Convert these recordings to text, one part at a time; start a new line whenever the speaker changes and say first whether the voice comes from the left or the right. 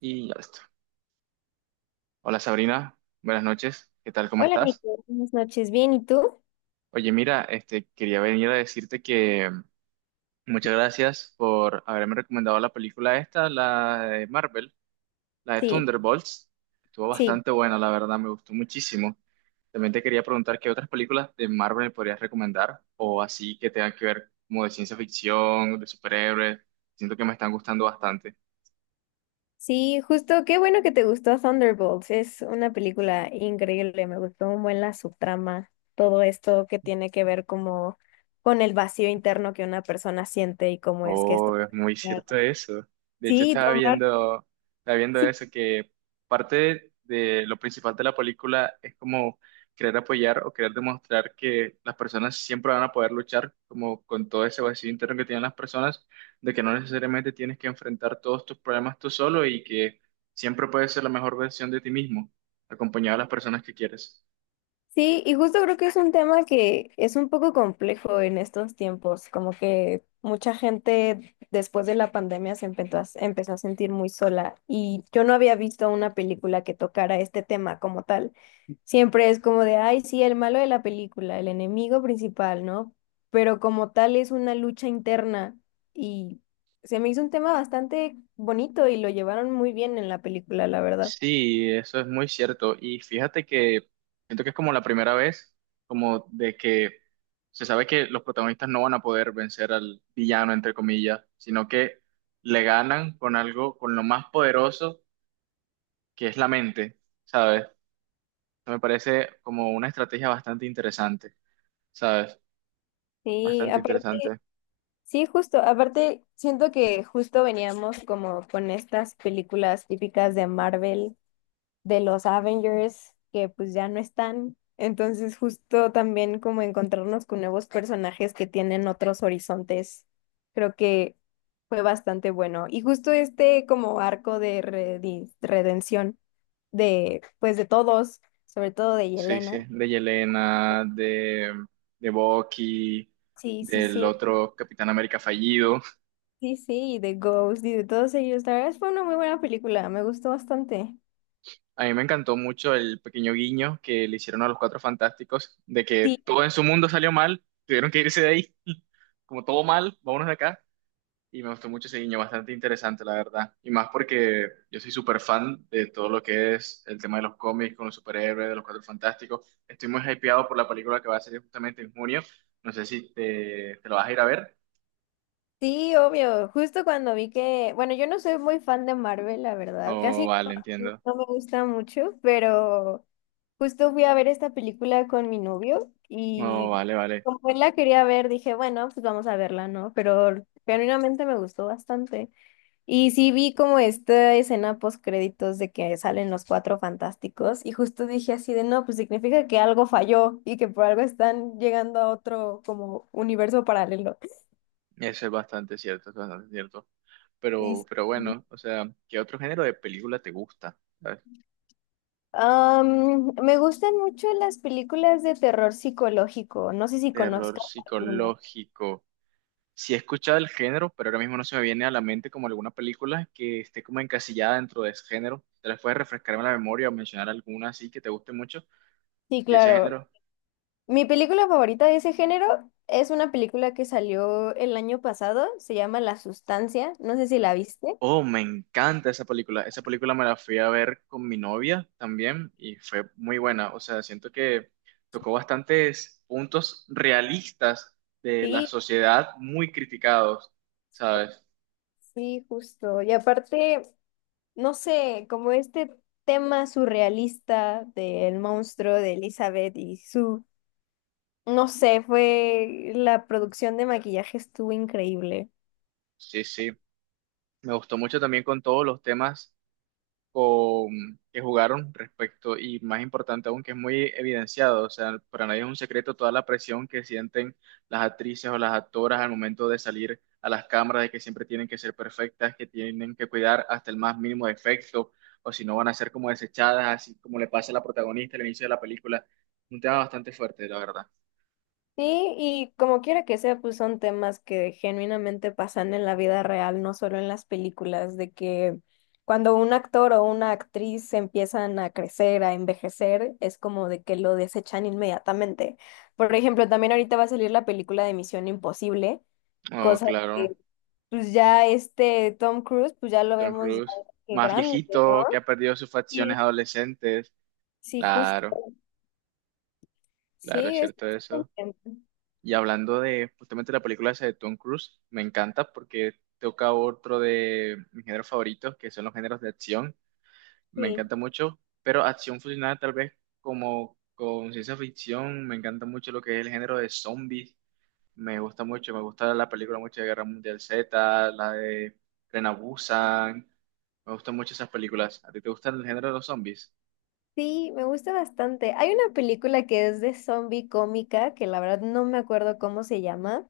right: Y ya listo. Hola Sabrina, buenas noches, ¿qué tal? ¿Cómo
left: Hola
right: estás?
left: Nico, buenas noches. Bien, ¿y tú?
right: Oye, mira, quería venir a decirte que muchas gracias por haberme recomendado la película esta, la de Marvel, la de
left: Sí,
right: Thunderbolts. Estuvo
left: sí,
right: bastante buena, la verdad, me gustó muchísimo. También te quería preguntar qué otras películas de Marvel me podrías recomendar o así que tengan que ver como de ciencia ficción, de superhéroes. Siento que me están gustando bastante.
left: sí, justo, qué bueno que te gustó Thunderbolts. Es una película increíble, me gustó un buen la subtrama, todo esto que tiene que ver como con el vacío interno que una persona siente y cómo es que esto.
right: Oh, es muy cierto eso. De hecho,
left: Sí, tomar.
right: estaba viendo
left: Sí.
right: eso, que parte de lo principal de la película es como querer apoyar o querer demostrar que las personas siempre van a poder luchar como con todo ese vacío interno que tienen las personas, de que no necesariamente tienes que enfrentar todos tus problemas tú solo y que siempre puedes ser la mejor versión de ti mismo, acompañado de las personas que quieres.
left: Sí, y justo creo que es un tema que es un poco complejo en estos tiempos, como que mucha gente después de la pandemia se empezó a, empezó a sentir muy sola y yo no había visto una película que tocara este tema como tal. Siempre es como de, ay, sí, el malo de la película, el enemigo principal, ¿no? Pero como tal es una lucha interna y se me hizo un tema bastante bonito y lo llevaron muy bien en la película, la verdad.
right: Sí, eso es muy cierto. Y fíjate que siento que es como la primera vez, como de que se sabe que los protagonistas no van a poder vencer al villano, entre comillas, sino que le ganan con algo, con lo más poderoso que es la mente, ¿sabes? Eso me parece como una estrategia bastante interesante, ¿sabes?
left: Sí,
right: Bastante
left: aparte.
right: interesante.
left: Sí, justo. Aparte, siento que justo veníamos como con estas películas típicas de Marvel, de los Avengers, que pues ya no están. Entonces, justo también como encontrarnos con nuevos personajes que tienen otros horizontes, creo que fue bastante bueno. Y justo este como arco de redención de, pues de todos, sobre todo de
right: Sí,
left: Yelena.
right: sí, de Yelena, de Bucky,
left: Sí, sí,
right: del
left: sí.
right: otro Capitán América fallido.
left: Sí, sí, y de Ghost y de todos ellos. La verdad es que fue una muy buena película, me gustó bastante.
right: A mí me encantó mucho el pequeño guiño que le hicieron a los Cuatro Fantásticos, de que
left: Sí.
right: todo en su mundo salió mal, tuvieron que irse de ahí, como todo mal, vámonos de acá. Y me gustó mucho ese guiño, bastante interesante, la verdad. Y más porque yo soy súper fan de todo lo que es el tema de los cómics con los superhéroes, de los Cuatro Fantásticos. Estoy muy hypeado por la película que va a salir justamente en junio. No sé si te lo vas a ir a ver.
left: Sí, obvio. Justo cuando vi que, bueno, yo no soy muy fan de Marvel, la verdad,
right: Oh,
left: casi no,
right: vale,
left: no
right: entiendo.
left: no me gusta mucho, pero justo fui a ver esta película con mi novio
right: Oh,
left: y
right: vale, vale.
left: como él la quería ver, dije, bueno, pues vamos a verla, ¿no? Pero genuinamente me gustó bastante. Y sí vi como esta escena post créditos de que salen los cuatro fantásticos y justo dije así de no, pues significa que algo falló y que por algo están llegando a otro como universo paralelo.
right: Eso es bastante cierto, es bastante cierto.
left: Y sí.
right: Pero
left: Sí.
right: bueno, o sea, ¿qué otro género de película te gusta? ¿Sabes?
left: Me gustan mucho las películas de terror psicológico, no sé si
right: Terror
left: conozcas alguna.
right: psicológico. Sí he escuchado el género, pero ahora mismo no se me viene a la mente como alguna película que esté como encasillada dentro de ese género. ¿Te las puedes refrescar en la memoria o mencionar alguna así que te guste mucho
left: Sí,
right: de ese
left: claro.
right: género?
left: Mi película favorita de ese género es una película que salió el año pasado, se llama La Sustancia, no sé si la viste.
right: Oh, me encanta esa película. Esa película me la fui a ver con mi novia también y fue muy buena. O sea, siento que tocó bastantes puntos realistas de la
left: Sí,
right: sociedad muy criticados, ¿sabes?
left: sí, justo. Y aparte, no sé, como este tema surrealista del monstruo de Elizabeth y su, no sé, fue la producción de maquillaje estuvo increíble.
right: Sí, sí. Me gustó mucho también con todos los temas, con, que jugaron respecto, y más importante aún, que es muy evidenciado, o sea, para nadie es un secreto toda la presión que sienten las actrices o las actoras al momento de salir a las cámaras, de que siempre tienen que ser perfectas, que tienen que cuidar hasta el más mínimo defecto, o si no van a ser como desechadas, así como le pasa a la protagonista al inicio de la película. Un tema bastante fuerte, la verdad.
left: Sí, y como quiera que sea, pues son temas que genuinamente pasan en la vida real, no solo en las películas, de que cuando un actor o una actriz empiezan a crecer, a envejecer, es como de que lo desechan inmediatamente. Por ejemplo, también ahorita va a salir la película de Misión Imposible,
right: Oh,
left: cosa
right: claro,
left: que pues ya este Tom Cruise, pues ya lo
right: Tom
left: vemos ya
right: Cruise,
left: que
right: más
left: grande, ¿no?
right: viejito, que ha perdido sus facciones
left: Sí,
right: adolescentes.
left: sí, justo.
right: Claro, claro, es
left: Sí, es
right: cierto
left: es
right: eso.
left: contento.
right: Y hablando de justamente la película esa de Tom Cruise, me encanta porque toca otro de mis géneros favoritos, que son los géneros de acción. Me
left: Sí,
right: encanta mucho, pero acción fusionada tal vez como con ciencia ficción. Me encanta mucho lo que es el género de zombies. Me gusta mucho, me gusta la película mucho de Guerra Mundial Z, la de Tren A Busan. Me gustan mucho esas películas. ¿A ti te gustan el género de los zombies?
left: sí, me gusta bastante. Hay una película que es de zombie cómica, que la verdad no me acuerdo cómo se llama.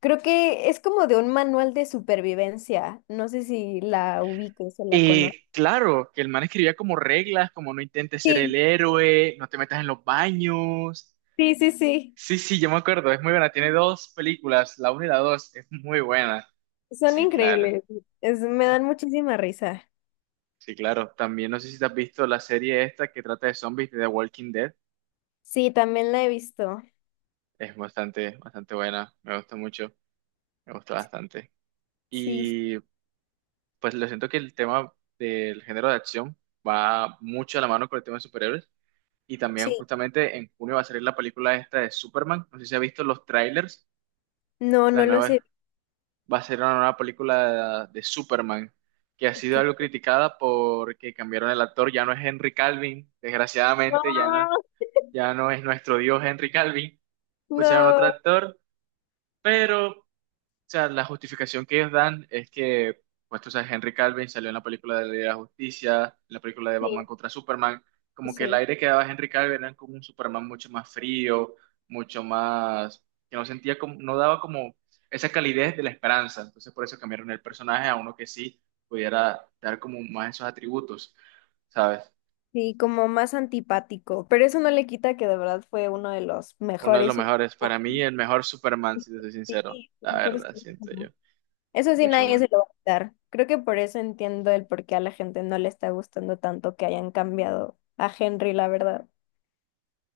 left: Creo que es como de un manual de supervivencia. No sé si la ubiques o la conoces.
right: Claro, que el man escribía como reglas, como no intentes ser el
left: Sí,
right: héroe, no te metas en los baños.
left: sí, sí, sí.
right: Sí, sí, yo me acuerdo, es muy buena. Tiene dos películas, la una y la dos, es muy buena.
left: Son
right: Sí, claro,
left: increíbles. Es, me dan muchísima risa.
right: sí, claro. También no sé si te has visto la serie esta que trata de zombies de The Walking Dead.
left: Sí, también la he visto.
right: Es bastante, bastante buena, me gusta mucho, me gusta bastante.
left: Sí,
right: Y pues lo siento que el tema del género de acción va mucho a la mano con el tema de superhéroes. Y también
left: sí.
right: justamente en junio va a salir la película esta de Superman. No sé si ha visto los trailers.
left: No,
right: La
left: no lo sé.
right: nueva va a ser una nueva película de Superman que ha
left: Ok.
right: sido algo criticada porque cambiaron el actor. Ya no es Henry Calvin, desgraciadamente ya no,
left: No,
right: ya no es nuestro dios Henry Calvin. Pusieron otro
left: no,
right: actor, pero, o sea, la justificación que ellos dan es que, pues tú sabes, Henry Calvin salió en la película de la Liga de la Justicia, en la película de
left: sí,
right: Batman contra Superman, como que el
left: sí,
right: aire que daba Henry Calvin era como un Superman mucho más frío, mucho más, que no sentía como, no daba como esa calidez de la esperanza. Entonces por eso cambiaron el personaje a uno que sí pudiera dar como más esos atributos, ¿sabes?
left: sí, como más antipático, pero eso no le quita que de verdad fue uno de los
right: Uno de los
left: mejores.
right: mejores, para mí el mejor Superman, si te soy
left: Sí,
right: sincero, la
left: por eso,
right: verdad, siento yo,
left: eso sí
right: mucho
left: nadie
right: más.
left: se lo va a quitar. Creo que por eso entiendo el por qué a la gente no le está gustando tanto que hayan cambiado a Henry, la verdad.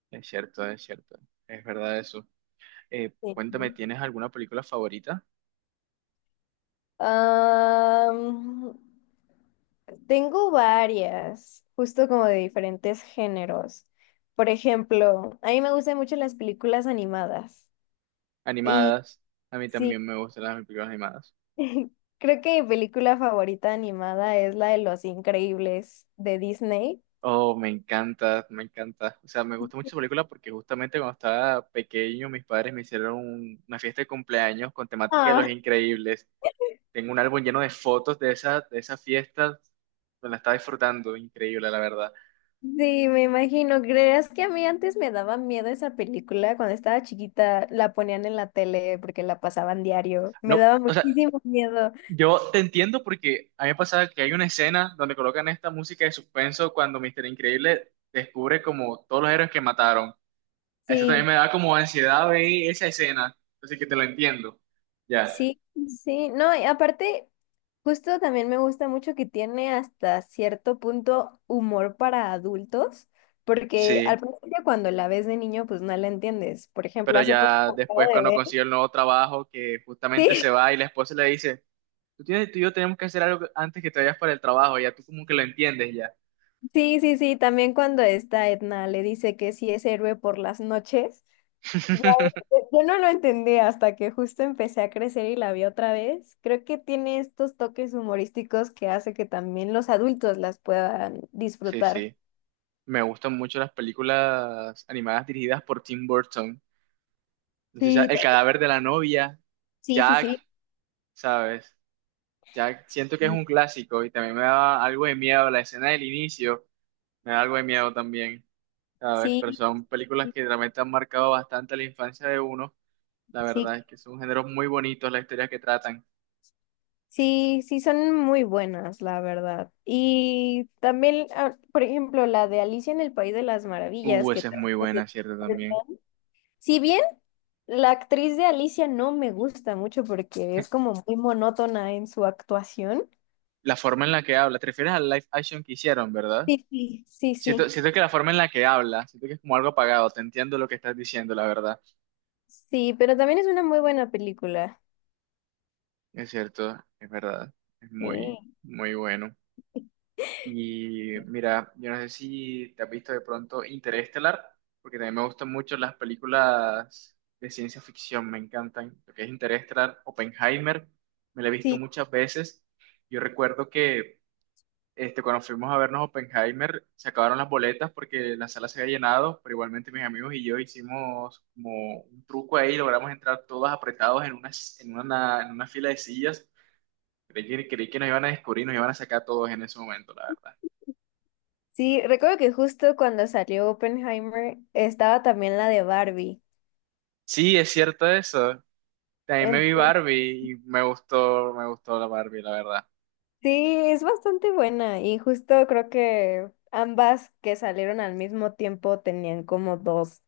right: Es cierto, es cierto, es verdad eso. Cuéntame,
left: Sí.
right: ¿tienes alguna película favorita?
left: Am, Tengo varias, justo como de diferentes géneros. Por ejemplo, a mí me gustan mucho las películas animadas. Y
right: Animadas. A mí
left: sí,
right: también me gustan las películas animadas.
left: creo que mi película favorita animada es la de Los Increíbles de Disney.
right: Oh, me encanta, me encanta. O sea, me gusta mucho esa película porque justamente cuando estaba pequeño mis padres me hicieron una fiesta de cumpleaños con temática de
left: Ah,
right: Los Increíbles. Tengo un álbum lleno de fotos de esa fiesta. Me la estaba disfrutando, increíble, la verdad.
left: sí, me imagino. ¿Creerás que a mí antes me daba miedo esa película? Cuando estaba chiquita la ponían en la tele porque la pasaban diario. Me
right: No,
left: daba
right: o sea,
left: muchísimo miedo.
right: yo te entiendo porque a mí me pasaba que hay una escena donde colocan esta música de suspenso cuando Mister Increíble descubre como todos los héroes que mataron. Eso también
left: Sí.
right: me da como ansiedad ver esa escena, así que te lo entiendo. Ya,
left: Sí, sí, no, y aparte, justo también me gusta mucho que tiene hasta cierto punto humor para adultos, porque
right: sí,
left: al principio cuando la ves de niño, pues no la entiendes. Por ejemplo,
right: pero
left: hace
right: ya
left: poco acabo
right: después
left: de
right: cuando
left: ver.
right: consigue el nuevo trabajo, que justamente se
left: Sí,
right: va y la esposa le dice, tú tienes, tú y yo tenemos que hacer algo antes que te vayas para el trabajo, ya tú como que lo entiendes ya.
left: sí, sí, sí, también cuando esta Edna le dice que sí es héroe por las noches. Ya, yo no lo entendí hasta que justo empecé a crecer y la vi otra vez. Creo que tiene estos toques humorísticos que hace que también los adultos las puedan
right: Sí,
left: disfrutar.
right: sí, me gustan mucho las películas animadas dirigidas por Tim Burton. No sé,
left: Sí.
right: El cadáver de la novia,
left: Sí, sí,
right: Jack,
left: sí.
right: ¿sabes? Jack, siento que es
left: y-
right: un clásico y también me da algo de miedo la escena del inicio, me da algo de miedo también. ¿Sabes? Pero
left: Sí,
right: son películas
left: sí,
right: que realmente han marcado bastante la infancia de uno. La
left: sí,
right: verdad es que son géneros muy bonitos las historias que tratan.
left: sí, sí, son muy buenas, la verdad. Y también, ah, por ejemplo, la de Alicia en el País de las Maravillas, que
right: Esa es
left: también
right: muy
left: es de
right: buena,
left: Tim
right: ¿cierto? También.
left: Burton. Si bien la actriz de Alicia no me gusta mucho porque es como muy monótona en su actuación.
right: La forma en la que habla, te refieres al live action que hicieron, ¿verdad?
left: Sí, sí, sí,
right: Siento,
left: sí.
right: siento que la forma en la que habla, siento que es como algo apagado, te entiendo lo que estás diciendo, la verdad.
left: Sí, pero también es una muy buena película.
right: Es cierto, es verdad, es
left: Sí.
right: muy, muy bueno. Y mira, yo no sé si te has visto de pronto Interestelar, porque también me gustan mucho las películas de ciencia ficción, me encantan. Lo que es Interestelar, Oppenheimer, me la he visto
left: Sí,
right: muchas veces. Yo recuerdo que cuando fuimos a vernos Oppenheimer, se acabaron las boletas porque la sala se había llenado, pero igualmente mis amigos y yo hicimos como un truco ahí, logramos entrar todos apretados en una, en una, en una fila de sillas. Creí que nos iban a descubrir, nos iban a sacar a todos en ese momento, la verdad.
left: sí, recuerdo que justo cuando salió Oppenheimer estaba también la de Barbie.
right: Sí, es cierto eso. También me vi Barbie y me gustó la Barbie, la verdad.
left: Sí, es bastante buena y justo creo que ambas que salieron al mismo tiempo tenían como dos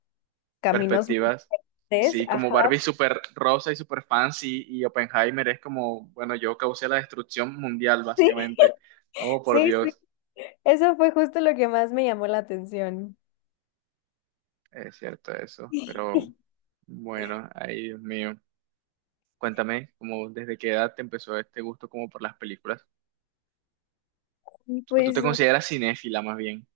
left: caminos muy
right: Perspectivas.
left: diferentes.
right: Sí, como
left: Ajá,
right: Barbie súper rosa y súper fancy y Oppenheimer es como, bueno, yo causé la destrucción mundial,
left: sí,
right: básicamente. Oh, por
left: sí, sí.
right: Dios.
left: Eso fue justo lo que más me llamó la atención.
right: Es cierto eso. Pero bueno, ay, Dios mío. Cuéntame, ¿como desde qué edad te empezó este gusto como por las películas? ¿O tú te
left: Pues,
right: consideras cinéfila más bien?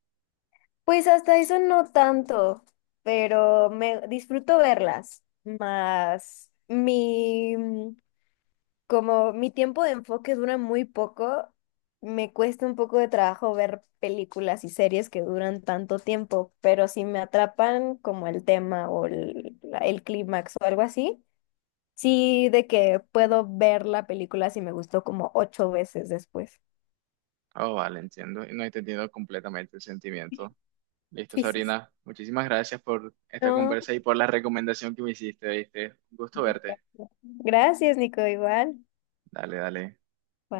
left: pues hasta eso no tanto, pero me disfruto verlas. Más mi, como mi tiempo de enfoque dura muy poco, me cuesta un poco de trabajo ver películas y series que duran tanto tiempo, pero si me atrapan como el tema o el clímax o algo así, sí de que puedo ver la película si me gustó como 8 veces después.
right: Oh, vale, entiendo. Y no he entendido completamente el sentimiento. Listo,
left: Sí, sí. Sí.
right: Sabrina. Muchísimas gracias por esta
left: No.
right: conversa y por la recomendación que me hiciste, ¿viste? Un gusto
left: Sí,
right: verte.
left: gracias, Nico, igual.
right: Dale, dale.
left: Bye.